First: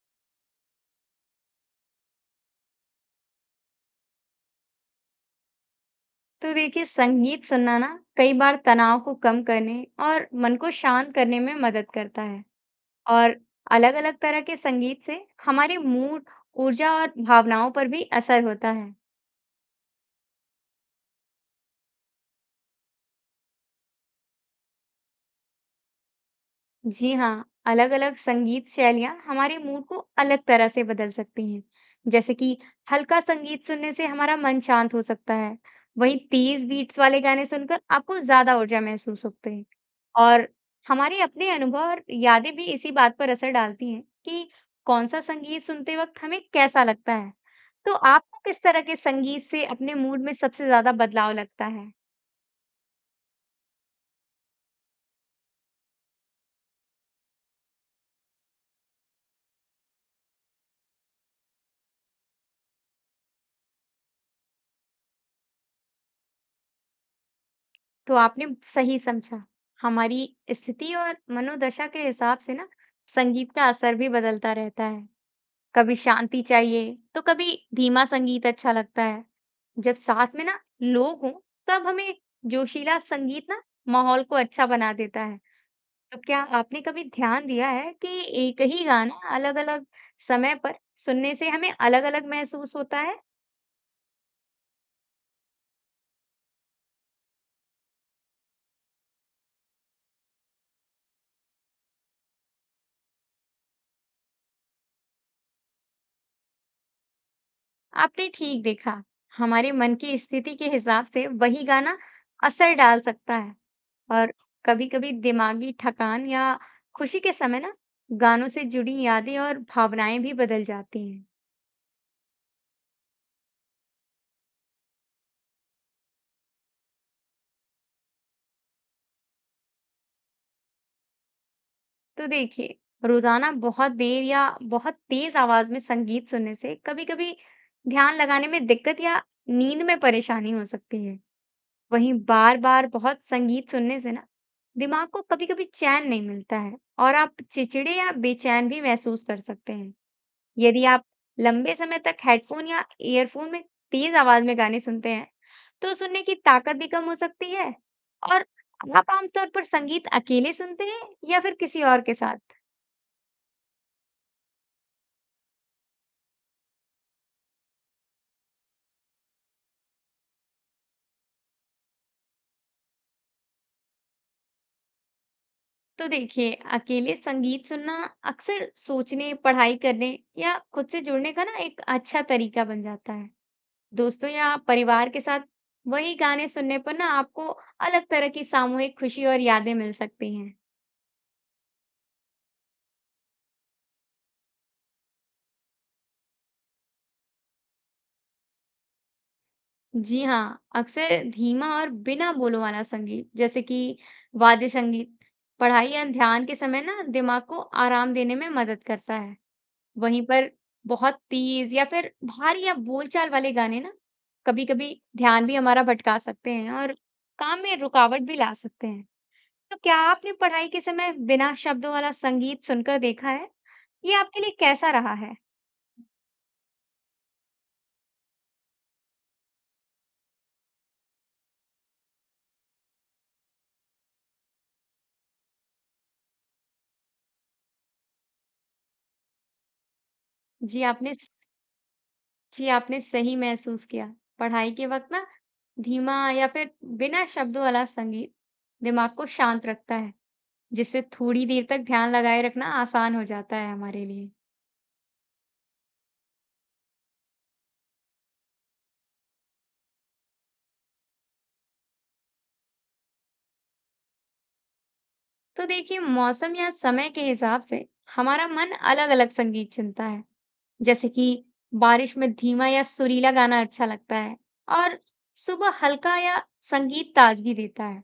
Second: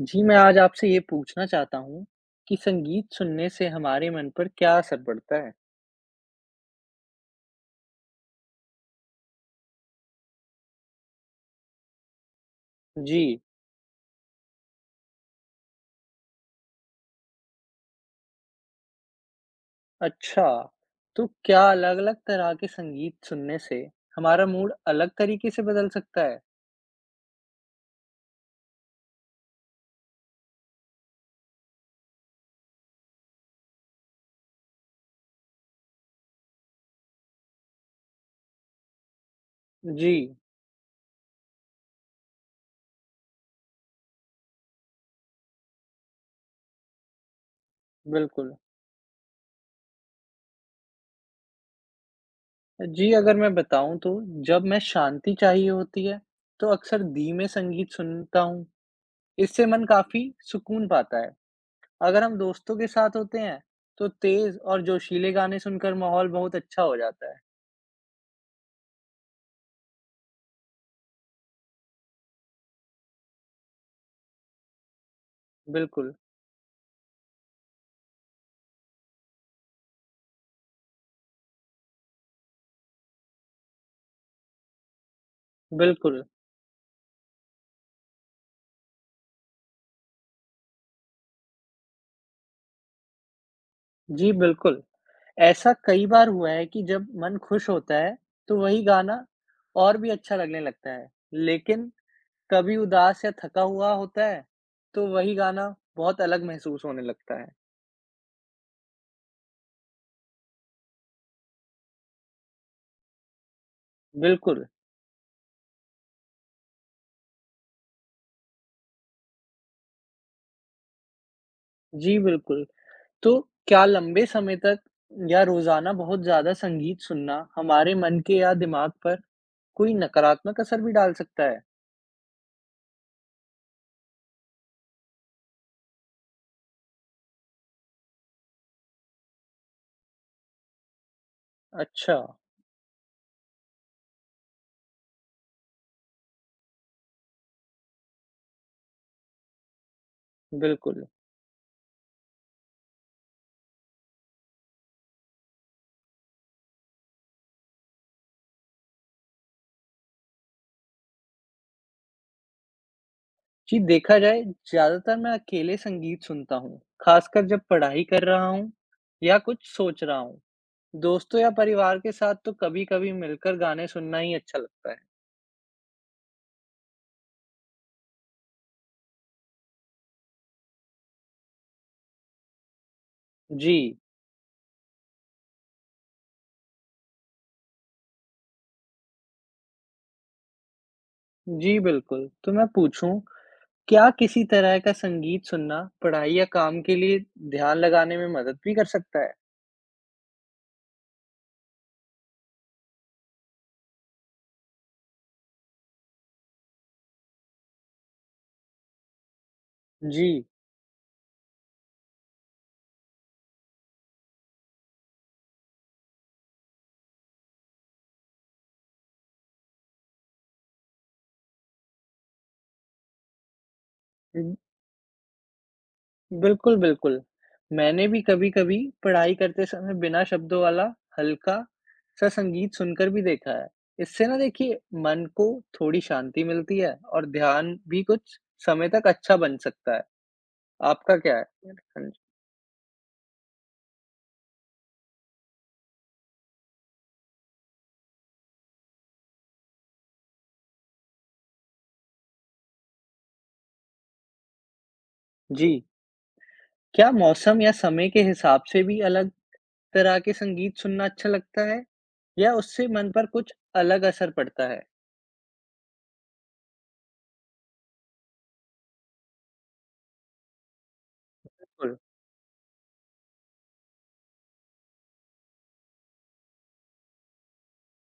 जी, मैं आज आपसे ये पूछना चाहता हूँ कि संगीत सुनने से हमारे मन पर क्या असर पड़ता है? तो देखिए, संगीत सुनना ना कई बार तनाव को कम करने और मन को शांत करने में मदद करता है। और जी, अलग-अलग तरह के संगीत से हमारे मूड, ऊर्जा और भावनाओं पर भी असर होता है। अच्छा। तो क्या अलग-अलग तरह के संगीत सुनने से हमारा मूड अलग तरीके से बदल सकता है? जी हाँ, अलग-अलग संगीत शैलियाँ हमारे मूड को अलग तरह से बदल सकती हैं। जैसे कि हल्का संगीत सुनने से हमारा मन शांत हो सकता है, वहीं तेज बीट्स वाले गाने सुनकर आपको ज्यादा ऊर्जा महसूस होती है। जी, और हमारे अपने अनुभव और यादें भी इसी बात पर असर डालती हैं कि कौन सा संगीत सुनते वक्त हमें कैसा लगता है। तो आपको बिल्कुल। किस तरह के संगीत से अपने मूड में सबसे ज्यादा बदलाव लगता है? जी, अगर मैं बताऊँ तो जब मैं शांति चाहिए होती है, तो अक्सर धीमे संगीत सुनता हूँ। इससे मन काफ़ी सुकून पाता है। अगर हम दोस्तों के साथ होते हैं, तो तेज़ और जोशीले गाने सुनकर माहौल बहुत अच्छा हो जाता है। तो आपने सही समझा। हमारी स्थिति और मनोदशा के हिसाब से ना संगीत का असर भी बदलता रहता है। कभी बिल्कुल। शांति चाहिए तो कभी धीमा संगीत अच्छा लगता है। जब साथ में ना लोग हों तब हमें जोशीला संगीत ना माहौल को अच्छा बना देता है। तो बिल्कुल। क्या आपने कभी ध्यान दिया है कि एक ही गाना अलग-अलग समय पर सुनने से हमें अलग-अलग महसूस होता है? जी, बिल्कुल। ऐसा कई बार हुआ है कि जब मन खुश होता है, तो वही गाना और भी अच्छा लगने लगता है। लेकिन कभी उदास या थका हुआ होता है, तो वही गाना बहुत अलग महसूस होने लगता है। आपने ठीक देखा। हमारे मन की स्थिति के हिसाब से वही गाना असर डाल सकता है। और बिल्कुल। कभी-कभी दिमागी थकान या खुशी के समय ना गानों से जुड़ी यादें और भावनाएं भी बदल जाती हैं। जी, बिल्कुल। तो क्या लंबे समय तक या रोज़ाना बहुत ज़्यादा संगीत सुनना हमारे मन के या दिमाग पर कोई नकारात्मक असर भी डाल सकता है? तो देखिए, रोजाना बहुत देर या बहुत तेज आवाज में संगीत सुनने से कभी-कभी ध्यान लगाने में दिक्कत या नींद में परेशानी हो सकती है। वहीं अच्छा, बार-बार बहुत संगीत सुनने से ना दिमाग को कभी-कभी चैन नहीं मिलता है और आप चिड़चिड़े या बेचैन भी महसूस कर सकते हैं। यदि आप बिल्कुल। लंबे समय तक हेडफोन या ईयरफोन में तेज आवाज में गाने सुनते हैं, तो सुनने की ताकत भी कम हो सकती है। और आप आमतौर पर संगीत अकेले सुनते हैं या फिर किसी और के साथ? जी, देखा जाए ज़्यादातर मैं अकेले संगीत सुनता हूँ, खासकर जब पढ़ाई कर रहा हूँ या कुछ सोच रहा हूँ। दोस्तों या परिवार के साथ तो कभी-कभी मिलकर गाने सुनना ही अच्छा लगता है। तो देखिए, अकेले संगीत सुनना अक्सर सोचने, पढ़ाई करने या खुद से जुड़ने का ना एक अच्छा तरीका बन जाता है। जी, दोस्तों या परिवार के साथ वही गाने सुनने पर ना आपको अलग तरह की सामूहिक खुशी और यादें मिल सकती हैं। जी बिल्कुल। तो मैं पूछूँ, क्या किसी तरह का संगीत सुनना पढ़ाई या काम के लिए ध्यान लगाने में मदद भी कर सकता है? जी हाँ, अक्सर धीमा और बिना बोलों वाला संगीत, जैसे कि वाद्य संगीत, पढ़ाई या ध्यान के समय ना दिमाग को आराम देने में मदद करता है। वहीं जी। पर बहुत तेज या फिर भारी या बोलचाल वाले गाने ना कभी-कभी ध्यान भी हमारा भटका सकते हैं और काम में रुकावट भी ला सकते हैं। तो क्या आपने पढ़ाई के समय बिना शब्दों वाला संगीत सुनकर देखा है? ये आपके लिए कैसा रहा है? बिल्कुल, बिल्कुल। मैंने भी कभी-कभी पढ़ाई करते समय बिना शब्दों वाला हल्का-सा संगीत सुनकर भी देखा है। इससे ना देखिए मन को थोड़ी शांति मिलती है और ध्यान भी कुछ समय तक अच्छा बन सकता है। जी, आपने आपका स क्या है? हाँ जी, जी, आपने सही महसूस किया। पढ़ाई के वक़्त ना धीमा या फिर बिना शब्दों वाला संगीत दिमाग को शांत रखता है, जिससे थोड़ी देर तक ध्यान लगाए रखना आसान हो जाता है हमारे लिए। जी, क्या मौसम या समय के हिसाब से भी अलग तरह के संगीत सुनना अच्छा लगता है या उससे मन पर कुछ अलग असर पड़ता है? तो देखिए, मौसम या समय के हिसाब से हमारा मन अलग-अलग संगीत चुनता है। जैसे कि बिल्कुल। बारिश में धीमा या सुरीला गाना अच्छा लगता है और सुबह हल्का या संगीत ताजगी देता है।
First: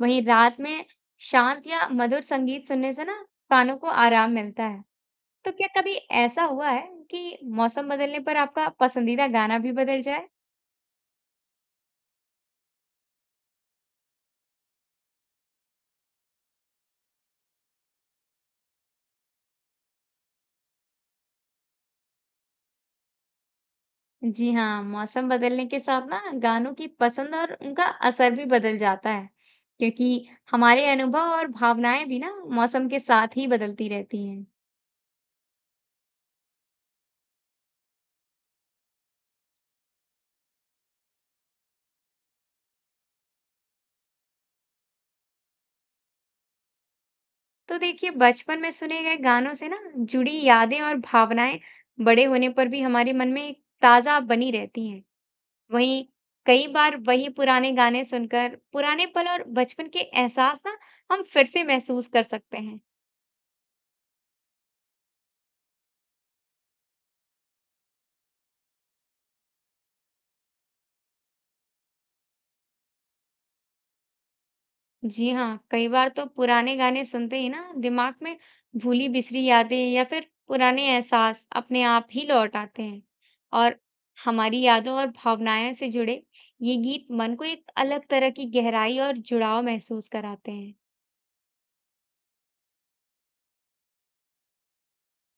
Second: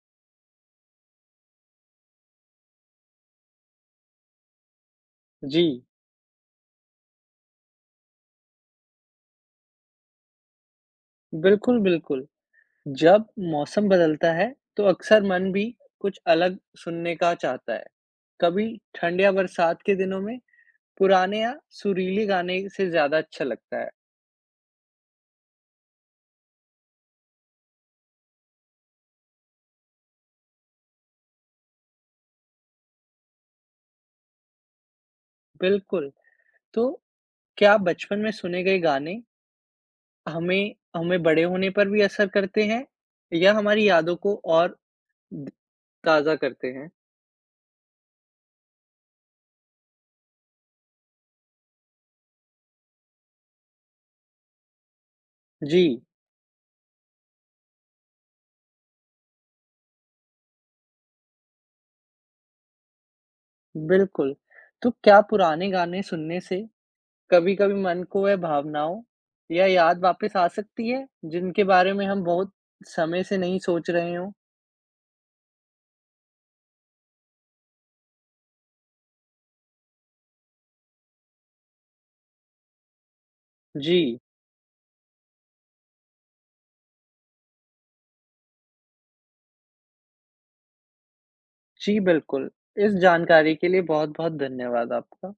वहीं रात में शांत या मधुर संगीत सुनने से ना कानों को आराम मिलता है। तो क्या जी, कभी ऐसा हुआ है कि मौसम बदलने पर आपका पसंदीदा गाना भी बदल जाए? बिल्कुल, बिल्कुल। जब मौसम बदलता है तो अक्सर मन भी कुछ अलग सुनने का चाहता है। कभी ठंड या बरसात के दिनों में पुराने या सुरीले गाने से ज्यादा अच्छा लगता है। जी हाँ, मौसम बदलने के साथ ना गानों की पसंद और उनका असर भी बदल जाता है, क्योंकि हमारे अनुभव और भावनाएं भी ना मौसम के साथ ही बदलती रहती हैं। बिल्कुल, तो क्या बचपन में सुने गए गाने हमें हमें बड़े होने पर भी असर करते हैं या हमारी यादों को और द- ताज़ा करते हैं? तो देखिए, बचपन में सुने गए गानों से ना जुड़ी यादें और भावनाएं बड़े होने पर भी हमारे मन में एक ताजा बनी रहती हैं। जी, वहीं कई बार वही पुराने गाने सुनकर पुराने पल और बचपन के एहसास ना हम फिर से महसूस कर सकते हैं। बिल्कुल। तो क्या पुराने गाने सुनने से कभी-कभी मन को वह भावनाओं या याद वापस आ सकती है, जिनके बारे में हम बहुत समय से नहीं सोच रहे हों? जी हाँ, कई बार तो पुराने गाने सुनते ही ना दिमाग में भूली बिसरी यादें या फिर पुराने एहसास अपने आप ही लौट आते हैं। और जी, हमारी यादों और भावनाएं से जुड़े ये गीत मन को एक अलग तरह की गहराई और जुड़ाव महसूस कराते हैं। जी बिल्कुल। इस जानकारी के लिए बहुत-बहुत धन्यवाद आपका।